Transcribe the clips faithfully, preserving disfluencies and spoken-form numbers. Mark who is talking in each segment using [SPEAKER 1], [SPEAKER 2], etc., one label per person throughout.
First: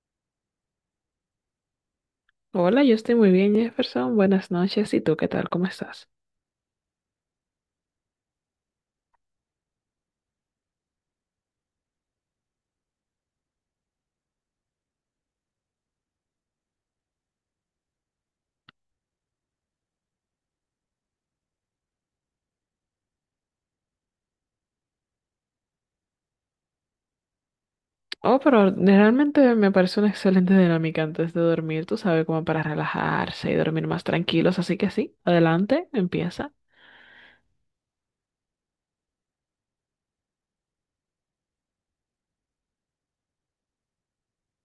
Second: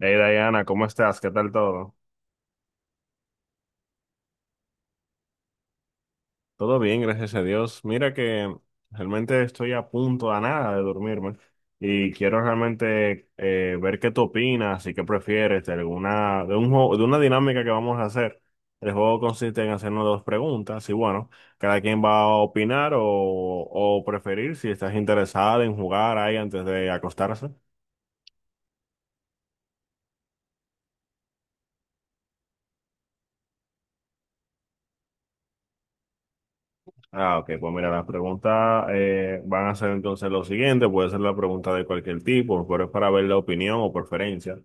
[SPEAKER 1] Hey Diana, ¿cómo estás? ¿Qué tal todo?
[SPEAKER 2] Hola, yo estoy muy bien, Jefferson. Buenas noches. ¿Y tú qué tal? ¿Cómo estás?
[SPEAKER 1] Todo bien, gracias a Dios. Mira que realmente estoy a punto a nada de dormirme y quiero realmente eh, ver qué tú opinas y qué prefieres de alguna de un juego, de una dinámica que vamos a hacer. El juego consiste en hacernos dos preguntas y bueno, cada quien va a opinar o, o preferir si estás interesada en jugar ahí antes de acostarse.
[SPEAKER 2] Oh, pero realmente me parece una excelente dinámica antes de dormir, tú sabes, como para relajarse y dormir más tranquilos. Así que sí, adelante, empieza.
[SPEAKER 1] Ah, ok, pues mira, las preguntas eh, van a ser entonces lo siguiente, puede ser la pregunta de cualquier tipo, pero es para ver la opinión o preferencia.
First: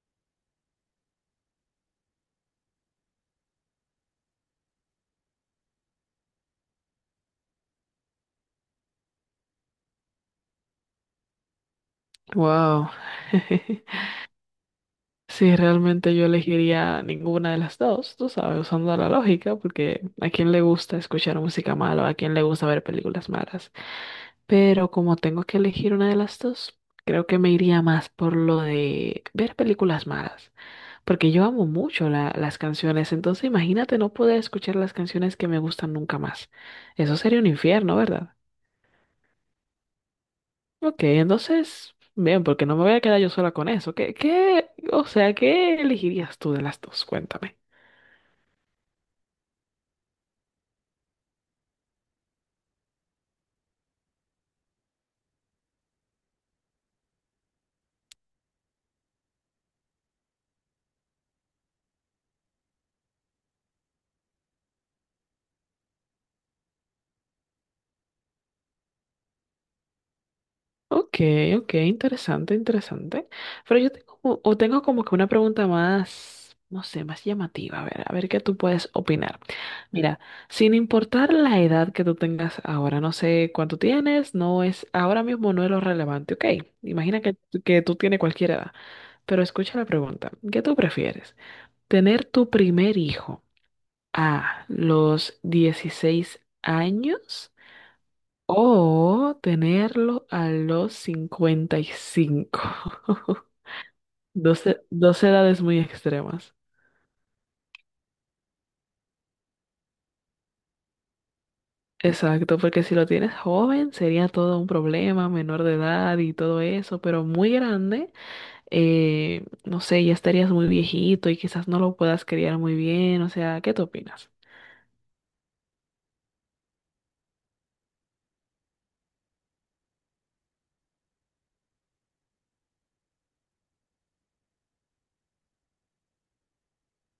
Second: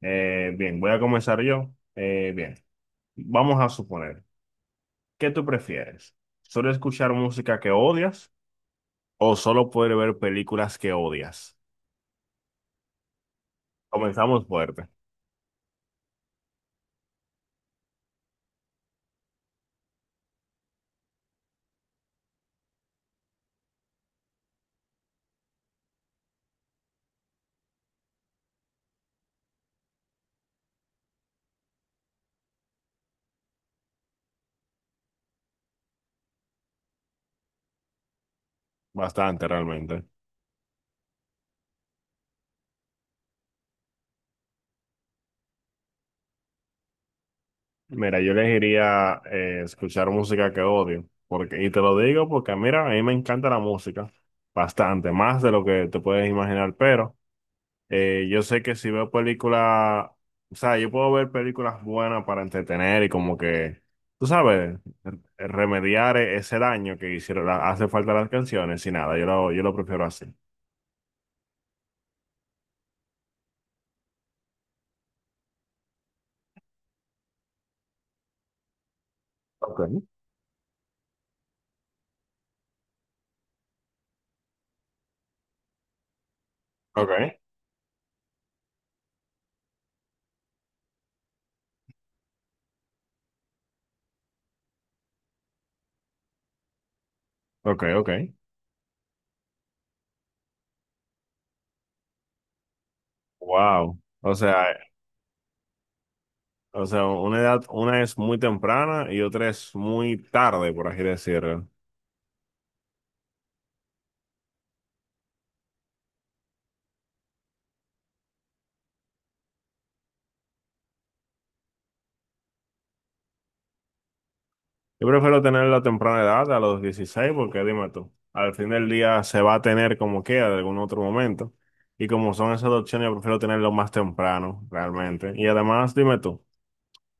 [SPEAKER 1] Eh, bien, voy a comenzar yo. Eh, bien, vamos a suponer, ¿qué tú prefieres? ¿Solo escuchar música que odias o solo poder ver películas que odias?
[SPEAKER 2] Wow.
[SPEAKER 1] Comenzamos fuerte,
[SPEAKER 2] Sí, realmente yo elegiría ninguna de las dos, tú sabes, usando la lógica, porque a quién le gusta escuchar música mala, a quién le gusta ver películas malas. Pero como tengo que elegir una de las dos, creo que me iría más por lo de ver películas malas. Porque yo amo mucho la- las canciones, entonces imagínate no poder escuchar las canciones que me gustan nunca más. Eso sería un infierno, ¿verdad?
[SPEAKER 1] bastante realmente.
[SPEAKER 2] Ok, entonces, bien, porque no me voy a quedar yo sola con eso. ¿Qué, qué, o sea, ¿qué elegirías tú de las dos? Cuéntame.
[SPEAKER 1] Mira, yo elegiría eh, escuchar música que odio, porque, y te lo digo porque, mira, a mí me encanta la música, bastante, más de lo que te puedes imaginar, pero eh, yo sé que si veo películas, o sea, yo puedo ver películas buenas para entretener y como que, tú sabes, re- remediar e- ese daño que hicieron, la- hace falta las canciones y nada, yo lo, yo lo prefiero así.
[SPEAKER 2] Ok, ok, interesante, interesante. Pero yo tengo, como- o tengo como que una pregunta más, no sé, más llamativa. A ver, a ver qué tú puedes opinar.
[SPEAKER 1] Ok.
[SPEAKER 2] Mira, sin importar la edad que tú tengas ahora, no sé cuánto tienes, no es, ahora mismo no es lo relevante, ok. Imagina que,
[SPEAKER 1] Okay.
[SPEAKER 2] que tú tienes cualquier edad, pero escucha la pregunta, ¿qué tú prefieres? ¿Tener tu primer hijo a los dieciséis años
[SPEAKER 1] Ok, ok.
[SPEAKER 2] o tenerlo a los cincuenta y cinco?
[SPEAKER 1] Wow. O
[SPEAKER 2] Dos,
[SPEAKER 1] sea,
[SPEAKER 2] e- dos edades muy extremas.
[SPEAKER 1] o sea, una edad, una es muy temprana y otra es muy tarde, por así decirlo.
[SPEAKER 2] Exacto, porque si lo tienes joven sería todo un problema, menor de edad y todo eso, pero muy grande, eh, no sé, ya estarías muy viejito y quizás no lo puedas criar muy bien, o sea, ¿qué tú opinas?
[SPEAKER 1] Yo prefiero tener la temprana edad a los dieciséis porque dime tú, al fin del día se va a tener como queda de algún otro momento. Y como son esas dos opciones, yo prefiero tenerlo más temprano, realmente. Y además, dime tú,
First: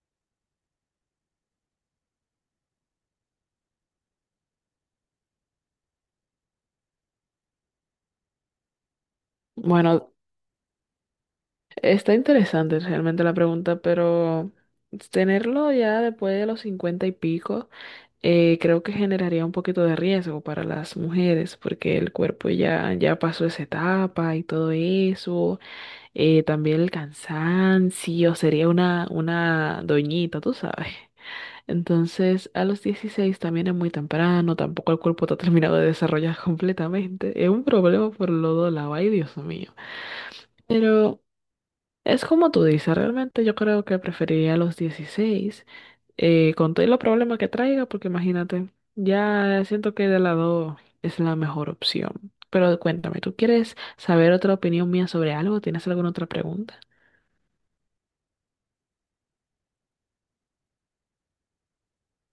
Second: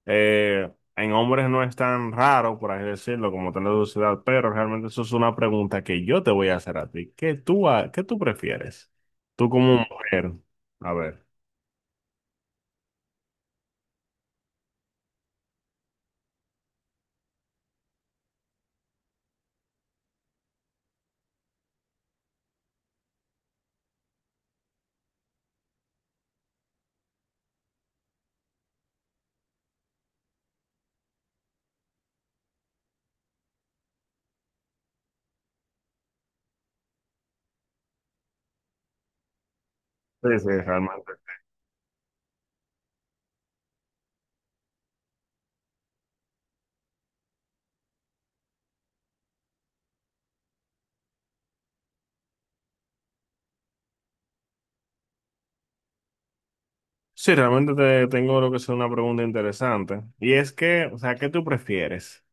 [SPEAKER 1] eh, en hombres no es tan raro, por así decirlo, como tener su edad, pero realmente eso es una pregunta que yo te voy a hacer a ti. ¿Qué tú, ha- qué tú prefieres? Tú como
[SPEAKER 2] Bueno,
[SPEAKER 1] mujer, a ver.
[SPEAKER 2] está interesante realmente la pregunta, pero tenerlo ya después de los cincuenta y pico, eh, creo que generaría un poquito de riesgo para las mujeres, porque el cuerpo ya, ya pasó esa etapa y todo eso. Eh, también el cansancio, sería una, una doñita, tú sabes. Entonces, a los dieciséis también es muy temprano, tampoco el cuerpo está terminado de desarrollar completamente. Es un problema por los dos lados, ay Dios mío.
[SPEAKER 1] Sí, sí, realmente.
[SPEAKER 2] Pero es como tú dices, realmente yo creo que preferiría los dieciséis eh, con todos los problemas que traiga, porque imagínate, ya siento que de lado es la mejor opción. Pero cuéntame, ¿tú quieres saber otra opinión mía sobre algo? ¿Tienes alguna otra pregunta?
[SPEAKER 1] Sí, realmente te tengo lo que es una pregunta interesante. Y es que, o sea, ¿qué tú prefieres?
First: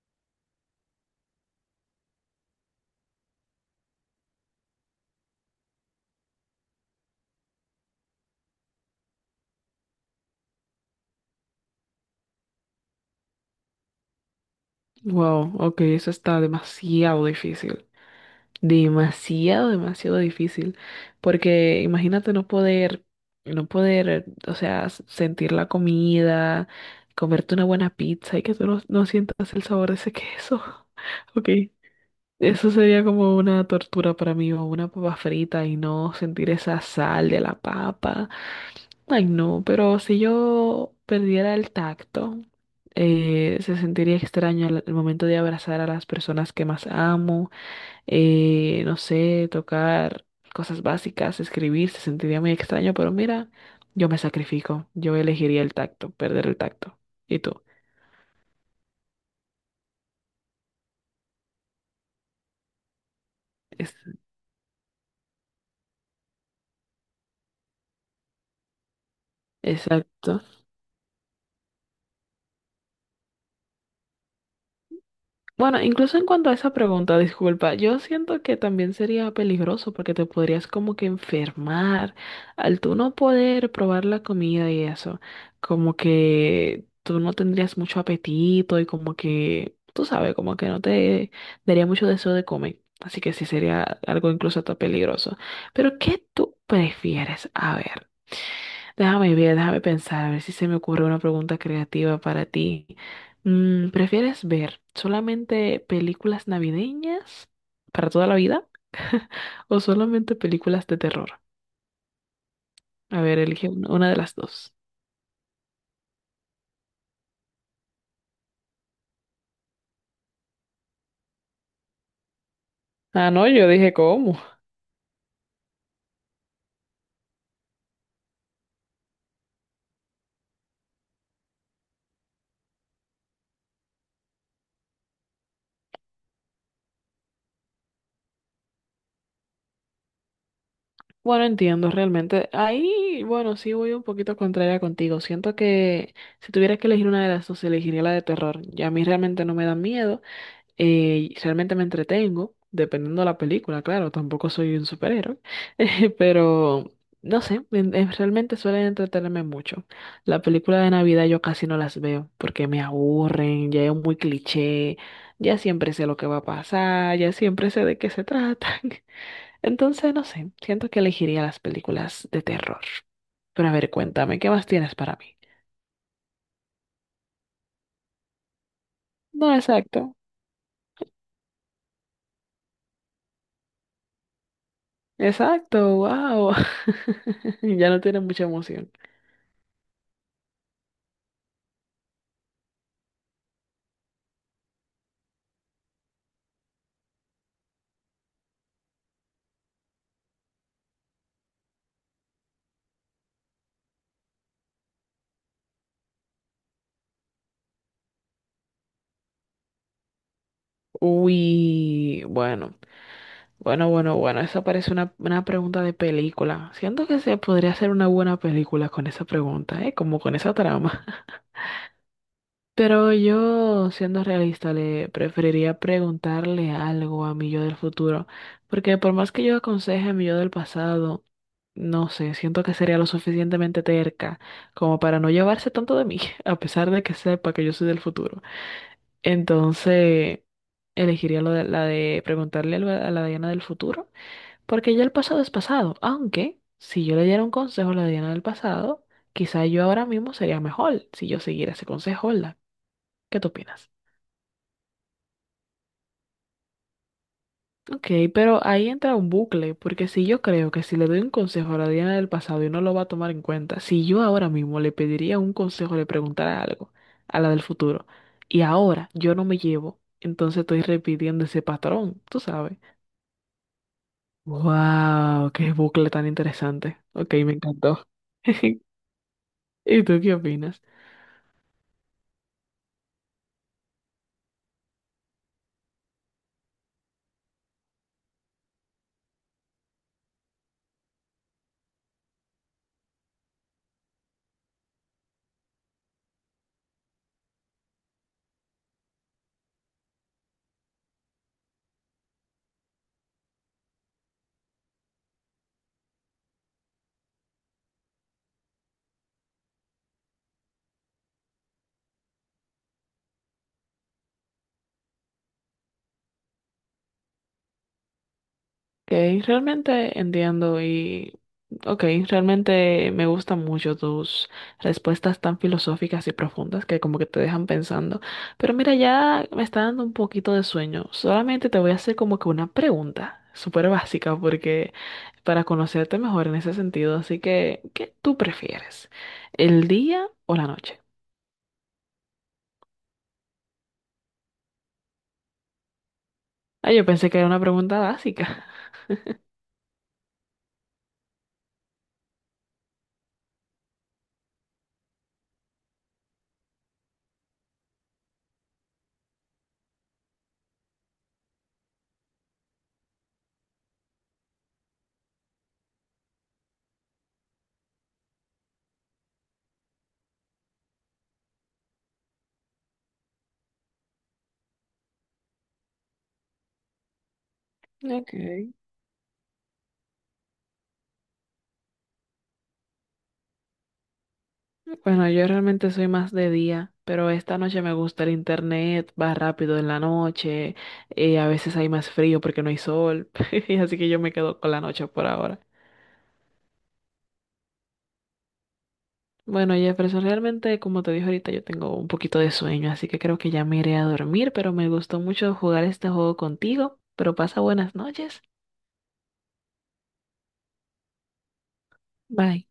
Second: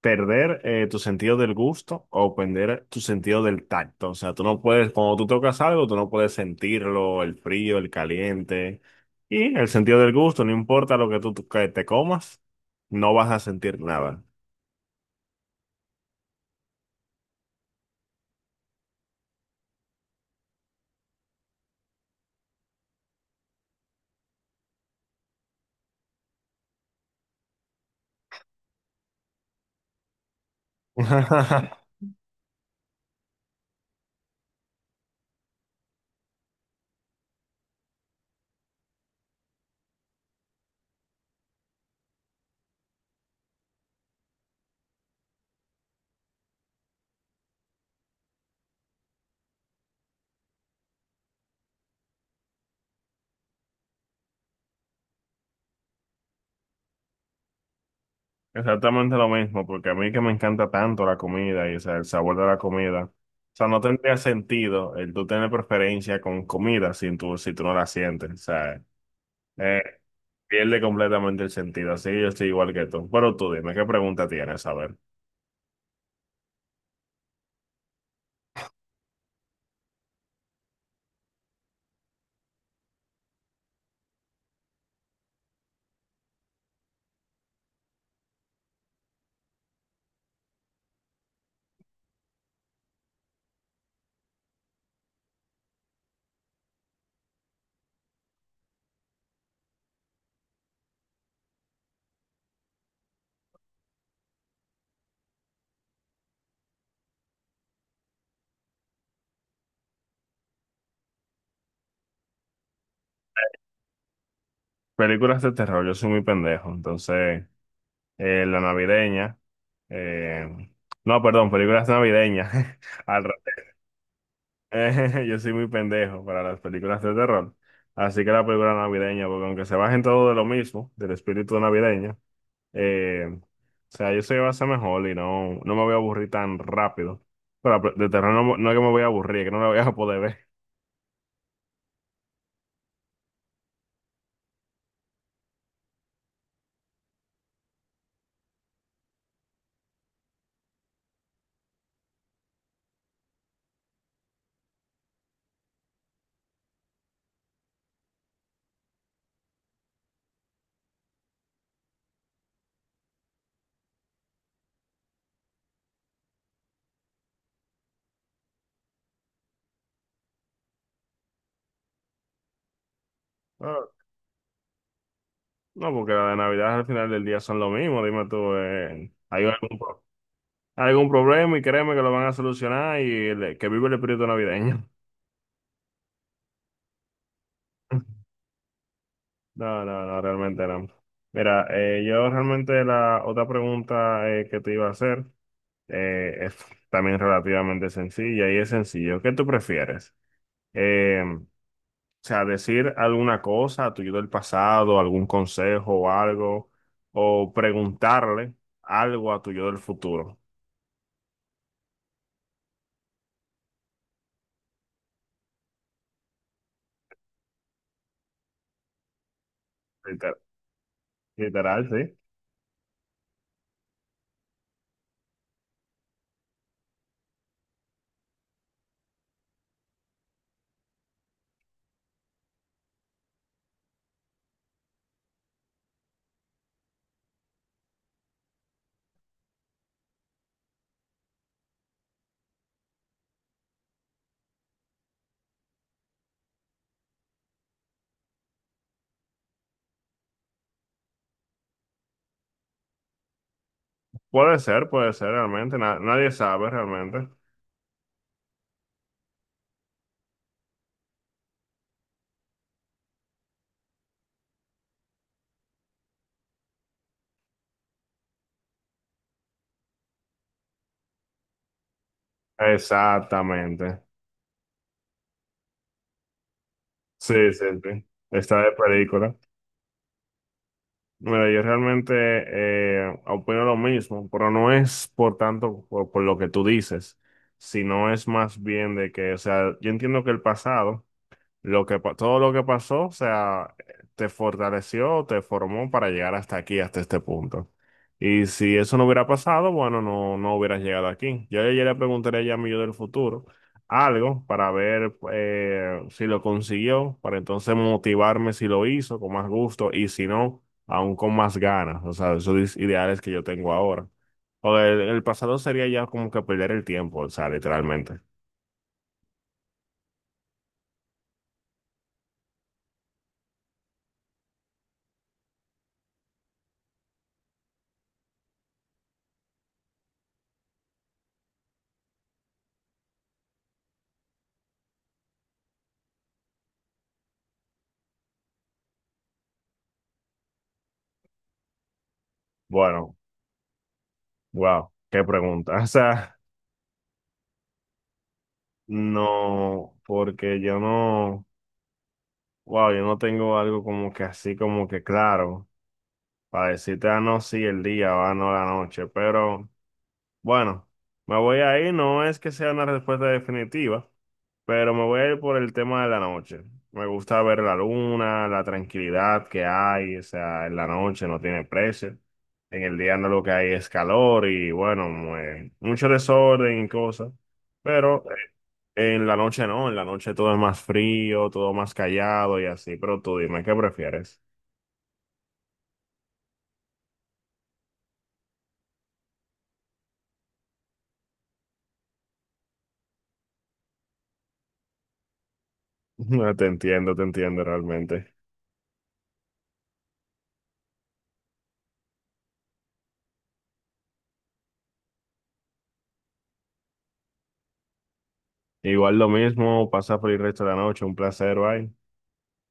[SPEAKER 1] ¿Perder eh, tu sentido del gusto o perder tu sentido del tacto? O sea, tú no puedes, cuando tú tocas algo, tú no puedes sentirlo, el frío, el caliente. Y el sentido del gusto, no importa lo que tú tú- que te comas, no vas a sentir nada.
[SPEAKER 2] Wow, ok, eso está demasiado difícil. Demasiado, demasiado difícil. Porque imagínate no poder, no poder, o sea, s- sentir la comida, comerte una buena pizza y que tú no, no sientas el sabor de ese queso. Ok, eso sería como una tortura para mí, o una papa frita y no sentir esa sal de la papa. Ay, no, pero si yo perdiera el tacto, eh, se sentiría extraño al, al momento de abrazar a las personas que más amo, eh, no sé, tocar cosas básicas, escribir, se sentiría muy extraño, pero mira, yo me sacrifico, yo elegiría el tacto, perder el tacto. ¿Y tú?
[SPEAKER 1] Exactamente lo mismo, porque a mí que me encanta tanto la comida y o sea, el sabor de la comida, o sea, no
[SPEAKER 2] Es-
[SPEAKER 1] tendría sentido el tú tener preferencia con comida si tú, si tú no la sientes, o sea, eh,
[SPEAKER 2] exacto.
[SPEAKER 1] pierde completamente el sentido, así yo estoy igual que tú. Pero tú dime, ¿qué pregunta tienes? A ver,
[SPEAKER 2] Bueno, incluso en cuanto a esa pregunta, disculpa, yo siento que también sería peligroso porque te podrías como que enfermar al tú no poder probar la comida y eso, como que tú no tendrías mucho apetito y como que, tú sabes, como que no te daría mucho deseo de comer. Así que sí sería algo incluso hasta peligroso. Pero ¿qué tú prefieres? A ver. Déjame ver, déjame pensar, a ver si se me ocurre una pregunta creativa para ti. Mm, ¿prefieres ver solamente películas navideñas para toda la vida o solamente películas de terror? A ver, elige un- una de las dos.
[SPEAKER 1] películas de terror, yo soy muy pendejo, entonces, eh, la navideña, eh, no, perdón, películas navideñas, al
[SPEAKER 2] Ah, no, yo dije, ¿cómo?
[SPEAKER 1] Eh, yo soy muy pendejo para las películas de terror. Así que la película navideña, porque aunque se bajen todo de lo mismo, del espíritu navideño, eh, o sea, yo soy va a ser mejor y no, no me voy a aburrir tan rápido. Pero la pe- de terror no, no es que me voy a aburrir, es que no la voy a poder ver.
[SPEAKER 2] Bueno, entiendo, realmente. Ahí, bueno, sí voy un poquito contraria contigo. Siento que si tuviera que elegir una de las dos, elegiría la de terror. Ya a mí realmente no me da miedo. Eh, realmente me entretengo, dependiendo de la película, claro, tampoco soy un superhéroe, eh, pero no sé, en- en- realmente suelen entretenerme mucho. La película de Navidad yo casi no las veo porque me aburren, ya es muy cliché, ya siempre sé lo que va a pasar, ya siempre sé de qué se tratan. Entonces, no sé, siento que elegiría las películas de terror. Pero a ver,
[SPEAKER 1] Pero,
[SPEAKER 2] cuéntame, ¿qué más tienes para mí?
[SPEAKER 1] no, porque la de Navidad al final del día son lo mismo, dime tú, eh, hay
[SPEAKER 2] No,
[SPEAKER 1] algún, pro-
[SPEAKER 2] exacto.
[SPEAKER 1] algún problema y créeme que lo van a solucionar y el- que vive el espíritu navideño.
[SPEAKER 2] Exacto, wow. Ya no tiene mucha emoción.
[SPEAKER 1] No, no, no, realmente no. Mira, eh, yo realmente la otra pregunta eh, que te iba a hacer eh, es también relativamente sencilla y es sencillo. ¿Qué tú prefieres? Eh, o sea, decir alguna cosa a tu yo del pasado, algún consejo o algo, o preguntarle algo a tu yo del futuro.
[SPEAKER 2] Uy, bueno, bueno, bueno, bueno, esa parece una, una pregunta de película. Siento que se podría hacer una buena película con esa pregunta, ¿eh? Como con
[SPEAKER 1] Liter-
[SPEAKER 2] esa trama.
[SPEAKER 1] Literal, sí.
[SPEAKER 2] Pero yo, siendo realista, le preferiría preguntarle algo a mi yo del futuro, porque por más que yo aconseje a mi yo del pasado, no sé, siento que sería lo suficientemente terca como para no llevarse tanto de mí, a pesar de que sepa que yo soy del futuro. Entonces, elegiría lo de- la de preguntarle algo a la Diana del futuro, porque ya el pasado es pasado. Aunque, si yo le diera un consejo a la Diana del pasado, quizá yo ahora mismo sería mejor si yo siguiera ese consejo, ¿verdad? ¿Qué tú opinas?
[SPEAKER 1] Puede ser, puede ser realmente. Na- nadie sabe realmente.
[SPEAKER 2] Ok, pero ahí entra un bucle, porque si yo creo que si le doy un consejo a la Diana del pasado y no lo va a tomar en cuenta, si yo ahora mismo le pediría un consejo, le preguntara algo a la del futuro, y ahora yo no me llevo, entonces estoy repitiendo ese patrón, tú sabes.
[SPEAKER 1] Exactamente.
[SPEAKER 2] Wow, qué bucle tan interesante.
[SPEAKER 1] Sí,
[SPEAKER 2] Ok, me
[SPEAKER 1] sí, sí.
[SPEAKER 2] encantó.
[SPEAKER 1] Está de película.
[SPEAKER 2] ¿Y tú qué opinas?
[SPEAKER 1] Mira, yo realmente eh, opino lo mismo, pero no es por tanto por, por lo que tú dices, sino es más bien de que, o sea, yo entiendo que el pasado. Lo que, pa- todo lo que pasó, o sea, te fortaleció, te formó para llegar hasta aquí, hasta este punto. Y si eso no hubiera pasado, bueno, no, no hubieras llegado aquí. Yo ayer le preguntaría ya a mi yo del futuro algo para ver eh, si lo consiguió, para entonces motivarme si lo hizo con más gusto y si no, aún con más ganas. O sea, esos ideales que yo tengo ahora. O el, el pasado sería ya como que perder el tiempo, o sea, literalmente.
[SPEAKER 2] Ok, realmente entiendo y ok, realmente me gustan mucho tus respuestas tan filosóficas y profundas que como que te dejan pensando. Pero mira, ya me está dando un poquito de sueño. Solamente te voy a hacer como que una pregunta súper básica porque para conocerte mejor en ese sentido. Así que, ¿qué tú prefieres? ¿El día o la noche?
[SPEAKER 1] Bueno, wow, qué pregunta. O sea.
[SPEAKER 2] Ah, yo pensé que era una pregunta básica.
[SPEAKER 1] No, porque yo no, wow, yo no tengo algo como que así como que claro, para decirte, ah, no, sí, el día, ah, no, la noche, pero bueno, me voy a ir, no es que sea una respuesta definitiva, pero me voy a ir por el tema de la noche. Me gusta ver la luna, la tranquilidad que hay, o sea, en la noche no tiene precio, en el día no lo que hay es calor y bueno, mue- mucho desorden y cosas. Pero
[SPEAKER 2] Ok.
[SPEAKER 1] en la noche no, en la noche todo es más frío, todo más callado y así, pero tú dime, ¿qué prefieres?
[SPEAKER 2] Bueno, yo realmente soy más de día, pero esta noche me gusta el internet, va rápido en la noche, eh, a veces hay más frío porque no hay sol, y así que yo me quedo con la noche por ahora.
[SPEAKER 1] Te entiendo, te entiendo realmente.
[SPEAKER 2] Bueno, Jefferson, realmente, como te dije ahorita, yo tengo un poquito de sueño, así que creo que ya me iré a dormir, pero me gustó mucho jugar este juego contigo, pero pasa buenas noches.
[SPEAKER 1] Igual lo mismo, pasa por el resto de la noche, un placer, bye.
[SPEAKER 2] Bye.